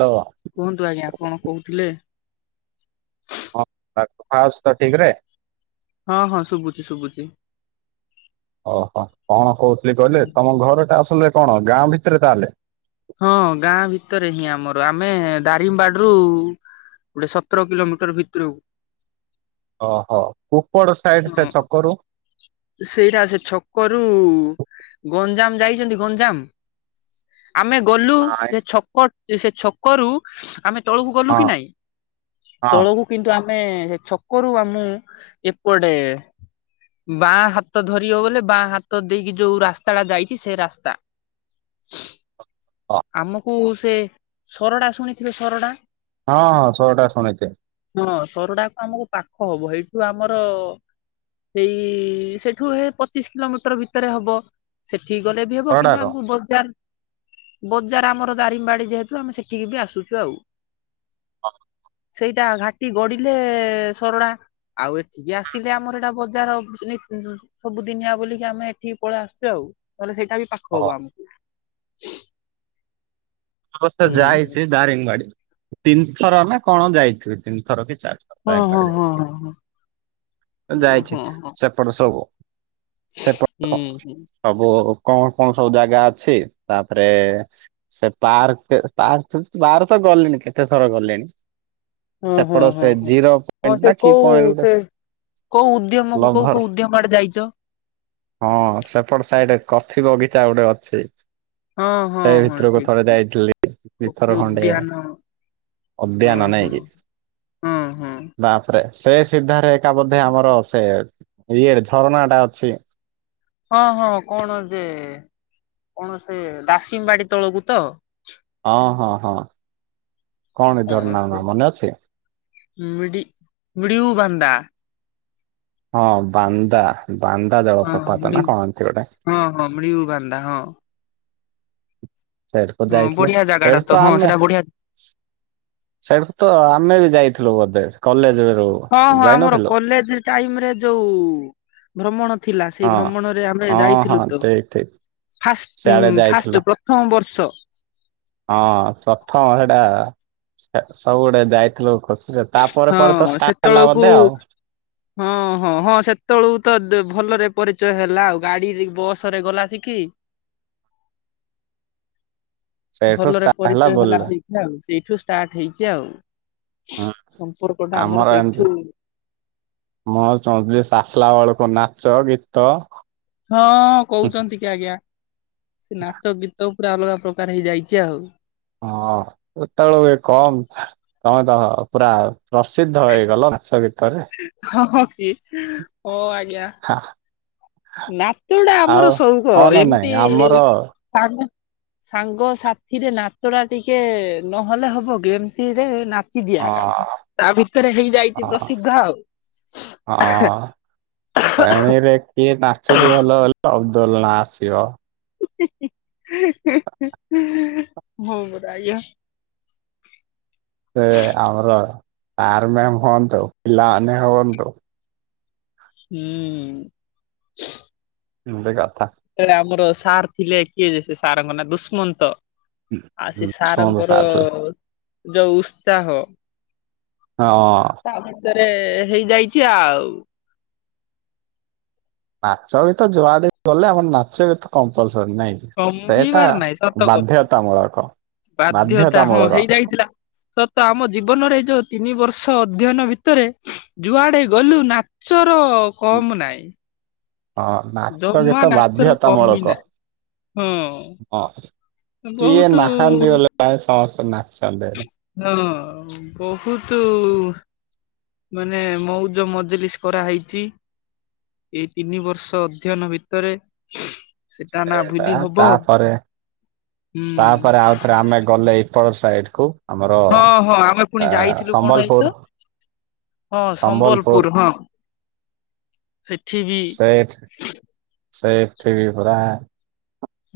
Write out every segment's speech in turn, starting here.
ଲୋ କୁହନ୍ତୁ ଆଜ୍ଞା କଣ କୋହୁଥିଲେ? ହଁ ତାକୁ ପାସ୍ ତ ଠିକ୍ ରେ? ହଁ ହଁ ଶୁଭୁଚି ଶୁଭୁଚି। ଓହ କଣ କହୁଥିଲି କହିଲେ, ହୁଁ। ତମ ଘରଟା ଆସଲ୍ ରେ କଣ ଗାଁ ଭିତରେ ତାହେଲେ? ହଁ ଗାଁ ଭିତରେ ହିଁ ଆମର ଆମେ ଦାରିଙ୍ଗବାଡିରୁୁ ଗୁଡେ ସତର କିଲୋମିଟର୍ ଭିତରୁ ଅହ କୁପଡ ସାଇଡ୍ ହଁ ସେ ଛକରୁ ସେଇଟା ସେ ଛକରୁ ଗଞ୍ଜାମ୍ ଯାଇଛନ୍ତି ଗଞ୍ଜାମ୍? ଆମେ ଗଲୁ ନାଇଁ, ସେ ଛକ ସେ ଛକରୁ ଆମେ ତଳକୁ ଗଲୁ ହଁ କି ନାଇଁ ହଁ ତଳକୁ କିନ୍ତୁ ଆମେ ସେ ଛକୁରୁ ଆମୁ ଏପଟେ ବାଁ ହାତ ଧରିବ ବୋଲେ ବାଁ ହାତ ଦେଇକି ଯୋଉ ରାସ୍ତାଟା ଯାଇଚି ସେ ରାସ୍ତା [unintelligible] ହଁ ଆମକୁ ସେ ସରଡ଼ା ଶୁଣିଥିବେ ସରଡ଼ା? ହଁ ହଁ ଶରଡ଼ା ଶୁଣିଚି। ହଁ ସରଡାକୁ ଆମୁକୁ ପାଖ ହବ ହେଇଠୁ ଆମର ସେଇ ସେଠୁ ହେ ପଚିଶ୍ କିଲୋମିଟର୍ ଭିତରେ ହବ। ସେଠିକି ଗଲେ ବି ହବ କିନ୍ତୁ ସହଡାର ଆମକୁ ବଜାର୍ ବଜାର ଆମର ଦାରିଙ୍ଗବାଡ଼ି ଯେହେତୁ ଆମେ ସେଠିକି ବି ଆସୁଚୁ ଆଉ। ହଁ। ସେଇଟା ଘାଟି ଗଡିଲେ ସରଡ଼ା‌। ଆଉ ଏଠିକି ଆସିଲେ ଆମର ଏଇଟା ବଜାର। ସବୁ ଦିନିଆ ବୋଲିକି ଆମେ ଏଠିକି ପଳେଇ ଆସୁଛୁ ଆଉ ତାହେଲେ ସେଇଟା ବି ପାଖ ଓହୋ ହବ ଆମକୁ। ଅବଶ୍ୟ ହୁଁ। ଯାଇଛି ଦାରିଙ୍ଗବାଡି ତିନ୍ ଥର ନା କଣ ଯାଇଥିବି ତିନିଥର କି ହଁ ଚାର୍ ହଁ ହଁ ହଁ ହଁ ଉଁ, ଯାଇଚି ହଁ ହଁ ସେପଟ ସବୁ। ସେପଟ ହୁଁ ହୁଁ। ସବୁ କୁ କଁ ସବୁ ଜାଗା ଅଛି ତାପରେ ପାର୍କ୍ ପାର୍କ୍ ପାର୍କ୍ ତ ଗଲେଣି କେତେ ଥର ଗଲେଣି। ହଁ ହଁ ହଁ ହଁ, ହଁ ପଏଣ୍ଟ ନା ସେ କି କଉ ପଏଣ୍ଟ ଗୋଟେ ସେ କୋଉ ଉଦ୍ୟମ କୋଉ ଲଭର କୋଉ ଉଦ୍ୟମ ଆଡେ ଯାଇଚ? ହଁ, ସେପଟ ସାଇଡରେ କଫି ବଗିଚା ଗୋଟେ ଅଛି। ହଁ ହଁ ସେଇ ହଁ ଭିତରକୁ ଠିକ୍ ଥରେ ଯାଇଥିଲି କୋଫି ଦିଥର ଖଣ୍ଡେ। ଉଦ୍ୟାନ ହଁ ଉଦ୍ୟନ ନାଇଁ ହଁ କି ହଁ ହଁ ରେ ସେ ସିଧାରେ ଏକା ବୋଧେ ଆମର ସେ ଇଏରେ ଝରଣା ଟା ଅଛି। ହଁ ହଁ କଣ ଯେ କଣ ସେ ଦାସିଂବାଡ଼ି ତଳକୁ ତ? ହଁ ହଁ ହଁ କଣ ଏ ଝରଣା ନା ମନେ ଅଛି? ମିଡ଼ି ମିଡ଼ିଉ ବାନ୍ଦା ହଁ ବାନ୍ଦା, ବାନ୍ଦା ହଁ ଜଳପ୍ରପାତ ମିଡି ନା କଣ ଏମିତ ଗୋଟେ। ହଁ ହଁ ମିଳିଉ ବାନ୍ଦା ହଁ। ସେଠକୁ ହଁ ଯାଇଥିଲୁ ବଢିଆ ଜାଗା ଟା ଏଠୁ ତ ହଁ ଆମେ ସେଟା ବଢିଆ ସେଠୁ ତ ଆମେ ବି ଯାଇଥିଲୁ ବୋଧେ କଲେଜ ରୁ ସବୁ। ହଁ ହଁ ଆମର କଲେଜ୍ ଟାଇମ୍ ରେ ଯୋଉ ଭ୍ରମଣ ଥିଲା ସେଇ ହଁ ଭ୍ରମଣରେ ଆମେ ହଁ ହଁ ଯାଇଥିଲୁ ତ। ଠିକ ଠିକ ଫାଷ୍ଟ୍ ସିଆଡେ ଯାଇଥିଲ ଫାଷ୍ଟ୍ ପ୍ରଥମ ବର୍ଷ। ହଁ ପ୍ରଥମ ସେଇଟା ସବୁ ଗୁଡେ ଯାଇଥିଲୁ। ହଁ ସେ ତାପରେ ପରେ ତ ହଁ ଷ୍ଟାର୍ଟ ହେଲା ସେତେବେଳକୁ ବୋଧେ ଆଉ? [unintelligible] ହଁ ହଁ ହଁ ସେତେବେଳକୁ ତ ଭଲରେ ପରିଚୟ ହେଲା ଆଉ ଗାଡି ବସ ରେ ଗଲା ଆସିକି। [unintelligible] ସେଇଠୁ ଭଲରେ ଷ୍ଟାର୍ଟ ପରିଚୟ ହେଲା ବୋଲରେ ସେଇଠା ଆଉ ସେଇଠୁ ଷ୍ଟାର୍ଟ ହେଇଛି ଆଉ। ହୁଁ ସମ୍ପର୍କଟା ଆମର ସେଇଠୁ ଏମିତି ମୁଁ ଚାହୁଁଥିଲି ସେ ଆସିଲା ବେଳକୁ ନାଚ ଗୀତ ହଁ କହୁଛନ୍ତି କି ଆଜ୍ଞା ନାଚ ଗୀତ ପୁରା ଅଲଗା ପ୍ରକାର ହେଇଯାଇଚି ଆଉ। ହଁ ବୋଇତିଆଳୁ ହୁଏ କମ୍। ତମେ ତ ପୁରା ପ୍ରସିଦ୍ଧ ହେଇଗଲ ନାଚ ଗୀତ୍ ହଁ ହ କି ହଁ ଆଜ୍ଞା। ନାତ ଟା ଆଉ ଆମର ସଉକ ହଁ ନା ନାଇଁ ଏମିତି ଆମର ତାକୁ ସାଙ୍ଗ ସାଥିରେ ନାଚଟା ଟିକେ ନହେଲେ ହବ କି ଏମିତିରେ ନାଚ୍ କି ଅ ଦିଆହେଲା। ତା ଭିତରେ ହେଇଯାଇଚି ପ୍ରସିଦ୍ଧ ଆଉ। ପାଣୀରେ କିଏ ନାଚୁଛି ଭଲ ହେଲେ ଅବଦୁଲ୍ ନା ଆସିବ। ହି ହି ହି ହେଁ ହେ ହଁ ମୋର ଆଜ୍ଞା? ସେ ଆମର ଆର୍ ମ୍ୟାମ୍ ହୁଅନ୍ତୁ। ପିଲାମାନେ ହୁଅନ୍ତୁ। ହୁଁ। ଏମତି କଥା। ସାର୍ ଆମର ସାର୍ ଥିଲେ କିଏ ଯେ ସାରଙ୍କ ନା ଦୁଷ୍ମନ୍ତ। ଆଉ ସେ ଶୁଣନ୍ତୁ ସାରଙ୍କର ସାର୍ ଥିଲେ ଯୋଉ ଉତ୍ସାହ ହଁ। ତା ଭିତରେ ହେଇଯାଇଛି ଆଉ। ନାଚ ଗୀତ ଜୁଆଡିକି ଗଲେ ଆମର ନାଚ ଗୀତ କମ୍ପଲସରୀ ନାଇଁ? କି? ସେଇଟା କମିବାର ନାଇଁ ସତ କଥା ବାଧ୍ୟତାମୂଳକ ବାଧ୍ୟତା ହଁ ବାଧ୍ୟତାମୂଳକ। ହେଇଯାଇଥିଲା। ସତ ଆମ ଜୀବନରେ ଏଇ ଯୋଉ ତିନି ବର୍ଷ ଅଧ୍ୟୟନ ଭିତରେ ଯୁଆଡେ ଗଲୁ ନାଚର କମ୍ ନାହିଁ। ହଁ ନାଚ ଜମା ଗୀତ ନାଚର ବାଧ୍ୟତା କମି ମୂଳକ! ନାହିଁ ହଁ ହଁ କିଏ ବହୁତ ନାହାନ୍ତି ହେଲେ ପ୍ରାୟ ସମସ୍ତେ ନାଚନ୍ତି ଏଠେ ହ ବହୁତୁ ମାନେ ମଉଜ ମଜଲିସ୍ କରାହେଇଚି। ଏଇ ତିନି ବର୍ଷ ଅଧ୍ୟୟନ ଭିତରେ ସେଟା ନା ସେଇଟା ଭୁଲି ହବ ତାପରେ ହୁଁ ତାପରେ ଆଉ ଏଥର ଆମେ ଗଲେ ଏଇପଟ ସାଇଡ କୁ? ଆମର ହଁ ହଁ ଆମେ ଆ ପୁଣି ଯାଇଥିଲୁ କଣ ହେଇଚି ସମ୍ବଲପୁର ତ? ହଁ ସମ୍ବଲପୁର ହଁ। ସେଠି ବି ସେଇଠି ବି ପୁରା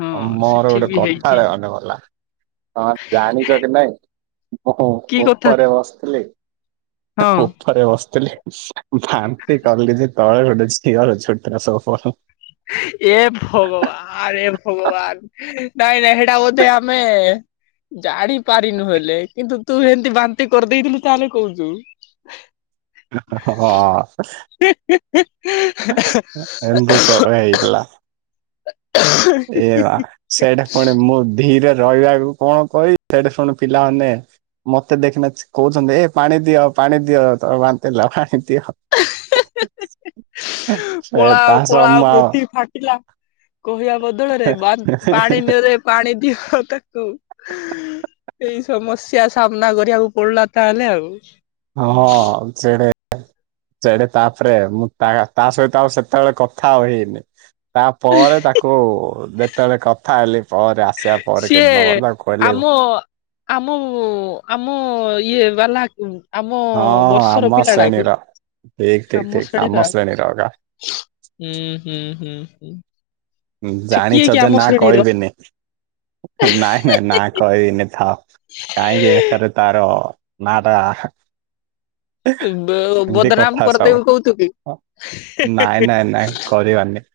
ହଁ ମୋର ସେଠି ଗୋଟେ ବି କଥା ହେଇଛି ଟେ ମନେପଡ଼ିଲା। ହଁ ଜାଣିଚ କି ନାଇଁ ମୁଁ କି କଥା ଉପରେ ବସିଥିଲି। ହଁ। ଉପରେରେ ବସିଥିଲି। ବାନ୍ତି କଲି ଯେ ତଳେ ଗୋଟେ ଝିଅର ଚୁଟଥିଲା ସବୁ ଫ [inaudible] ଏ ଭଗବାନ ଏ ଭଗବାନ ନାଇଁ ନାଇଁ ଏଟା ବୋଧେ ଆମେ ଜାଣି ପାରିନୁ ହେଲେ କିନ୍ତୁ ତୁ ଏମତି ବାନ୍ତି କରିଦେଇଥିଲୁ ତାହେଲେ କହୁଚୁ। ହଁ ଅ। ହେ ହେ ହେ ଏ ହେ। ଏମତି ଝଗଡା ହେଇଥିଲା ଏ ମା। ସେଇଟା ପୁଣି ମୁଁ ଧିରେ ରହିବାକୁ କଣ କହିବି ସେଟା ଶୁଣି ପିଲାମାନେ ମତେ ଦେଖିନା କହୁଚନ୍ତି ଏ ପାଣି ଦିଅ ପାଣି ଦିଅ ତ ବାନ୍ତି ହେଲା ପାଣି ଦିଅ। [inaudible] ସେ ପଳା ତା ଆ ସହ ପଳାଅ ମୁଁ ଆଉ ପୃଥିବୀ ଫାଟିଲା। କହିବା ବଦଳରେ ବା ପାଣି ନିଅରେ ପାଣି ଦିଅ ତାକୁ। ଏଇ ସମସ୍ୟା ସାମ୍ନା କରିବାକୁ ପଡିଲା ତାହେଲେ ଆଉ। ହଁ ସେଡେ ସେଡେ ତାପରେ ମୁଁ ତା ତା ସହିତ ଆଉ ସେତେବେଳେ କଥା ହେଇନି। ତା ପରେ ତାକୁ ଯେତେବେଳେ କଥା ହେଲି ପରେ ଆସ ସିଏ ଆମ। ଆମ ଆମ ଇଏ ବାଲାକୁ। ଆମ ହଁ ବର୍ଷର ଆମ ପିଲା ଟା କି ଶ୍ରେଣୀର ଠିକ ଠିକ ଆମ ଠିକ ଶେଣୀ ବା। ଶ୍ରେଣୀର ଏକା। ହୁଁ ହୁଁ ହୁଁ ହୁଁ। ସେ କିଏ ଜାଣିଛ କି ଯେ ଆମ ନା ଶ୍ରେଣୀର କହିବିନି ନାଇଁ ନାଇଁ ନା କହିବିନି ଥାଉ। କାହିଁକି ବେକାର ତାର ନାଟା। ଏମିତି ବଦନାମ କଥା କରିଦେବି ସବୁ କହୁଥିବି ନାଇଁ ନାଇଁ ନାଇଁ। କରିବାନି।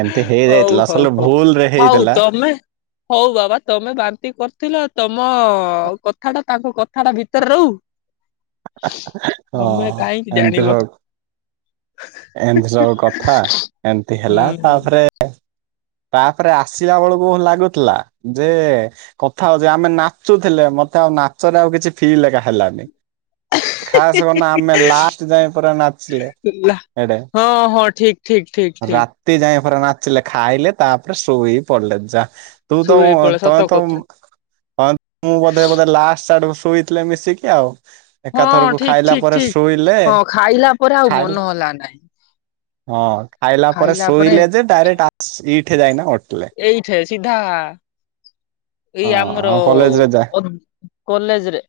ଏମିତି ହଉ ହେଇଯାଇଥିଲା ଅସଲ ହଉ ହଉ ଭୁଲରେ ହଉ ହେଇଥିଲା। ତମେ ହଉ ବାବା ତମେ ବାନ୍ତି କରିଥିଲ। ତମ କଥା ଟା ତାଙ୍କ କଥା ଟା ଭିତରେ ରହୁ। ତମେ ହଁ କହିଁକି ଏମିତି ଜାଣିବ। ସବୁ ଏମିତି ସବୁ କଥା ଏମତି ହୁଁ ହେଲା ହୁଁ ତାପରେ ତାପରେ ଆସିଲା ବେଳକୁ ଲାଗୁଥିଲା ଯେ କଥା ହଉଛି ଆମେ ନାଚୁଥିଲେ ମତେ ଆଉ ନାଚରେ ଆଉ କିଛି ଫିଲ୍ ଏକା ହେଲାନି। ହ ଖାସ୍ କଣ ଆମେ ଲାଷ୍ଟ ଯାଇଏ ପରା ନାଚିଲେ। ଏଡେ। ହଁ ହଁ ଠିକ ଠିକ ଠିକ ଠିକ। ସେ ଯାାଇ ଫ ନାଚିଲେ ଖାଇଲେ ତାପରେ ଶୋଇ ପଡିଲେ ଯା। ତୁ ତ ଶୋଇ ପଡେ ତ ସତ ତ କଥା। ମୁଁ ବୋଧେ ବୋଧେ ଲାଷ୍ଟ ଆଡ ଶୋଇଥିଲେ ମିଶିକି ଆଉ। ହଁ ଏକାଥରକୁ ଠିକ ଖାଇଲା ଠିକ ପରେ ଠିକ ଶୋଇଲେ ହଁ ଖାଇଲା ପରେ ଆଉ ମନ ଖାଇଲେ। ହେଲା ନାହିଁ। ହଁ ଖାଇଲା ପରେ ଶୋଇଲେ ଯେ ଡାଇରେକ୍ଟ ଇଠେ ଯାଇନା ଉଠିଲେ। ଏଇଠେ ସିଧା ଏଇ ହଁ ଆମର ଆମ କଲେଜରେ ଯା କଲେଜ ରେ।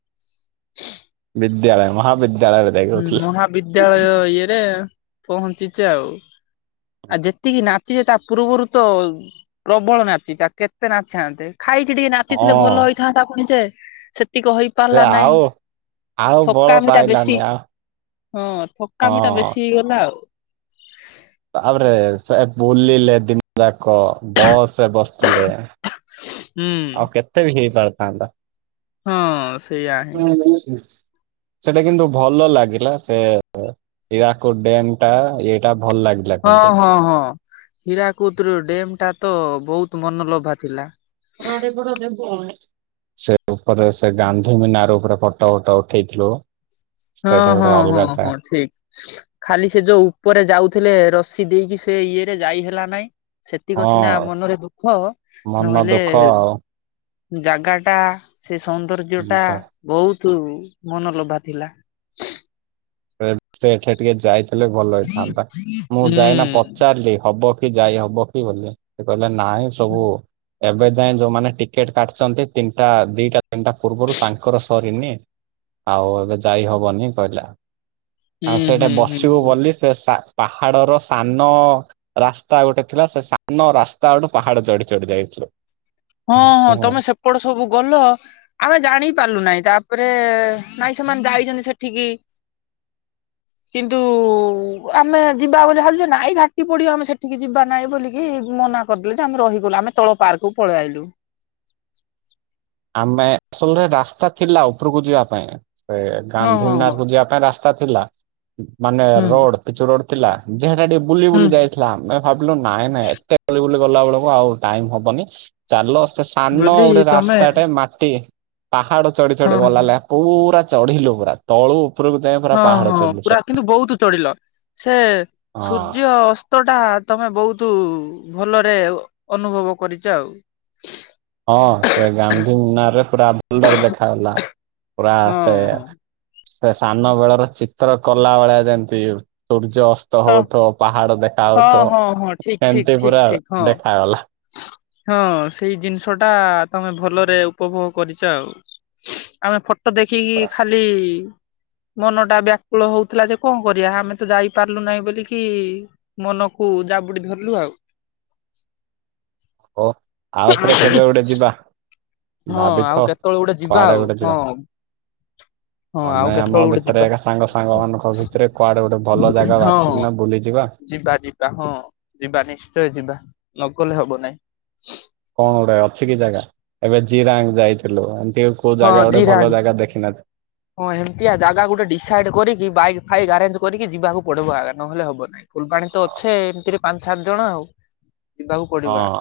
ବିଦ୍ୟାଳୟ ମହାବିଦ୍ୟାଳୟରେ। ଯାଇକି ହୁଁ ଉଠିଲେ। ମହାବିଦ୍ୟାଳୟ ଇଏରେ ପହଞ୍ଚିଚେ ଆଉ। ଆଉ ଯେତିକି ନାଚିଚେତା ପୂର୍ବରୁ ତ ପ୍ରବଳ ନାଚିଚେ ତା କେତେ ନାଚିଥାନ୍ତେ। ଖାଇକି ଟିକେ ନାଚିଥିଲେ ହଁ ଭଲ ହେଇଥାନ୍ତା ପୁଣି ଯେ ସେତିକି କହି। ସେ ପାରିଲା ନାଇଁ ଆଉ ଆଉ ବଳ ଥକାମଟା ବେଶୀ। ପାଇଲାନି ଆଉ ହଁ ଥକାମିଟା ହଁ। ବେଶୀ ହେଇଗଲା ଆଉ। ବାବରେ ବୁଲିିଲେ ଦିନ ଦାକ ବସରେ ବସିଥିଲେ। ହୁଁ ଆଉ କେତେ ବି ହେଇପାରିଥାନ୍ତା। ହଁ ସେଇଆ ହିଁ [inaudible] ସେଟା କିନ୍ତୁ ଭଲ ଲାଗିଲା ସେ ଇରାକୁଦ ଡ୍ୟାମ ଟା ଏଇଟା ଭଲ ଲାଗିଲା। ହଁ କିନ୍ତୁ। ହଁ ହଁ ହୀରାକୁଦର ଡେମଟା ତ ବହୁତ ମନଲୋଭା ଥିଲା। [inaudible] ସେ ଉପରେ ସେ ଗାନ୍ଧୀ ମିନାର ଉପରେ ଫଟୋ ଫଟୋ ଉଠେଇଥିଲୁ। ହଁ ସେଇଟା ହଁ ଗୋଟେ ହଁ ଅଲଗା ଟା ହଁ ଠିକ। ଖାଲି ସେ ଯୋଉ ଉପରେ ଯାଉଥିଲେ ରସି ଦେଇକି ସେ ଇଏରେ ଯାଇ ହେଲା ନାଇଁ। ସେତିକ ହଁ ସିନା ମନରେ ଦୁଃଖ ମନ ନହେଲେ ଦୁଃଖ ଯାଗାଟା ସେ ସୌନ୍ଦର୍ଯ୍ୟଟା ଆଉ। ବହୁତ ମନଲୋଭା ଥିଲା। ସେଠି ଟିକେ ଯାଇଥିଲେ ଭଲ ହେଇଥାନ୍ତା ମୁଁ ହୁଁ ଯାଇନା ପଚାରିଲି ହବ କି ଯାଇ ହବ କି ବୋଲି ସେ କହିଲେ ନାଇଁ ସବୁ ଏବେ ଯାଏ ଯୋଉମାନେ ଟିକେଟ କାଟିଛନ୍ତି ତିନିଟା ଦିଟା ତିନିଟା ପୂର୍ବରୁ ତାଙ୍କର ସରିନି ଆଉ ଏବେ ଯାଇ ହବନି କହିଲା? ହୁଁ ଆଉ, ସେଠେ ହୁଁ ହୁଁ ବସିବୁ ହୁଁ ବୋଲି ସେ ସା ପାହାଡର ସାନ ରାସ୍ତା ଗୋଟେ ଥିଲା ସେ, ସାନ ରାସ୍ତା ଗୋଟେ ପାହାଡ ଚଢି ଚଢି ଯାଇଥିଲୁ। ହଁ, ହଁ, ତମେ ସେପଟେ ସବୁ ଗଲ। ଆମେ ଜାଣି ପାରିଲୁ ନାହିଁ। ତା'ପରେ ନାଇଁ ସେମାନେ ଯାଇଛନ୍ତି ସେଠିକି। କିନ୍ତୁ, ଆମେ ଯିବା ବୋଲି ଭାବିଲୁ ଯେ ନାଇଁ ଘାଟି ପଡିବ, ଆମେ ସେଠିକି ଯିବା ନାହିଁ ବୋଲି ମନା କରିଦେଲେ ଯେ ଆମେ ରହିଗଲୁ, ଆମେ ତଳ ପାର୍କକୁ ପଳେଇ ଆଇଲୁ। ଆମେ ଶୁନୁନୁରେ ରାସ୍ତା ଥିଲା ଉପରକୁ ଯିବା ପାଇଁ, ସେ ହଁ ଗାନ୍ଧୀ ହଁ ହଁ ମିନାର କୁ ଯିବା ପାଇଁ ରାସ୍ତ। ସ୍ତା ଥିଲା ମାନେ ରୋଡ, ପିଚୁ ରୋଡ ଥିଲା। ଯେ ହେଟା ଟିକେ ବୁଲି ହୁଁ ବୁଲି ଯାଇଥିଲା। ଭାବିଲୁ ନାଇଁ ନାଇଁ, ଏତେ ବୁଲି ବୁଲି ଗଲା ବେଳକୁ ଆଉ ଟାଇମ୍ ହବନି ଚାଲ ସେ ସାନ ବୋଲି ଗୋଟେ ରାସ୍ ତମେ ମାଟି ପାହାଡ ଚଢି ହଁ ଚଢି ଗଲା ହଁ ଲେ ପୁରା ଚଢିଲୁ ପୁରା, ତଳୁ ଉପରକୁ ଯାଏ ପୁରା ହଁ, ପାହାଡ ହଁ, ଚଢିଲୁ ସେ ପୁରା କିନ୍ତୁ ବହୁତ ଚଢିଲ। ସେ ହଁ ସୂର୍ଯ୍ୟ ଅସ୍ ତ ଟା ତମେ ବହୁତ ଭଲରେ ଅନୁଭବ କରିଚ ଆଉ। ହଁ, ସେ ଗାନ୍ଧୀ ମିନାରରେ ପୁରା ଭଲରେ ଦେଖାଗଲା। ପୁରା ହଁ ସେ ହଁ। ସେ ସାନ ବେଳର ଚିତ୍ର କଲା ବଳେ ଯେମିତି, ସୂର୍ଯ୍ୟ ଅସ୍ ତ ହଁ ହଉଥିବ ପାହାଡ ଦେଖା ହଁ ହାଉଥିବ ହଁ ହଁ ଠିକ ଠିକ ଏମିତି ଠିକ ପୁରା ଠିକ ହଁ। ଦେଖାଗଲା। ହଁ, ସେଇ ଜିନିଷଟା ତମେ ଭଲରେ ଉପଭୋଗ କରିଚ ଆଉ। ଆମେ ଫ ଟ ଦେଖିକି ପୁରା ଖାଲି ମନଟା ବ୍ୟାକୁଳ ହଉଥିଲା ଯେ, କଣ କରିବା? ଆମେ ତ ଯାଇ ପାରିଲୁ ନାହିଁ, ବୋଲିକି ମନକୁ ଜାବୁଡି ଧରଲୁ ଆଉ। ଓଃ ଆଉଥରେ, କେବେ ଗୋଟେ ଯିବା? ହଁ, ଆଉ ଭାବିଥାଅ କେତଳେ ଗୋଟେ ଯିବା, କୁଆଡେ ଗୋଟେ ଯିବା। ଆଉ ହଁ। ଆଉ ଆମେ ଆମ କେତେବେଳେ ଗୋଟେ ଭିତରେ ଯିବା ଏକା ସାଙ୍ଗ ସାଙ୍ଗ ମାନଙ୍କ ଭିତରେ କୁଆଡେ ଗୋଟେ ଭଲ ଯାଗା ହଁ। ବାଛିିକିନା ବୁଲିଯିବା। ଯିବା ଯିବା ହଁ, ଯିବା ନିଶ୍ଚୟ ଯିବା ନଗଲେ ହବ ନାଇଁ। କଣ ଗୋଟେ ଅଛି କି ଯାଗା? ଏବେ ଜିରାଙ୍ଗ୍ ଯାଇଥିଲୁ। ଏମତି କୋଉ ହଁ ଜାଗା, ଗୋଟେ ଭଲ ଜିରାଙ୍ଗ ଜାଗା ଦେଖିିନା ଛି ହଁ, ହେମତିଆ ଜାଗା ଗୋଟେ ଡିସାଇଡ୍ କରିକି ବାଇକ୍ ଫାଇକ୍ ଆରେଞ୍ଜ କରିକି ଯିବାକୁ ପଡିବ, ଆଗା ନହଲେ ହବ ନାଇଁ। ଫୁଲବାଣୀ ତ ଅଛେ, ଏମିତିରେ ପାଞ୍ଚ ସାତ ଜଣ ଆଉ। ଯିବାକୁ ପଡିବ ହଁ, ଆଗା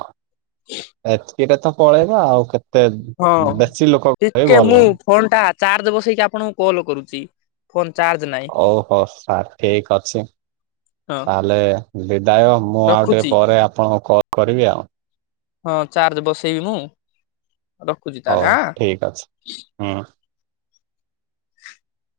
ଏତକିରେତ ପଳେଇବା ଆଉ କେତ୍ ତେ, ବେଶୀ ଲୋକ [inaudible] ଭଲ ନାହିଁ। ଫୋନଟା ଚାର୍ଜ ବସେଇକି ଆପଣଙ୍କୁ କଲ୍ କରୁଚି। ଫୋନ୍ ଚାର୍ଜ ନାହିଁ। ଓହୋ! ସାର୍ ଠିକ୍ ଅଛି। ହଁ। ତା, ହେଲେ ବିଦାୟ। ମୁଁ ଆଉ ଟିକେ ରଖୁଛି ପରେ, ଆପଣଙ୍କୁ କଲ୍ କରିବି ଆଉ। ହଁ, ଚାର୍ଜ ବସେଇବି ମୁଁ, ରଖୁଛି ହଉ ତାହେଲେ ଆଁ। ଠିକ ଅଛି ହୁଁ। [inaudible]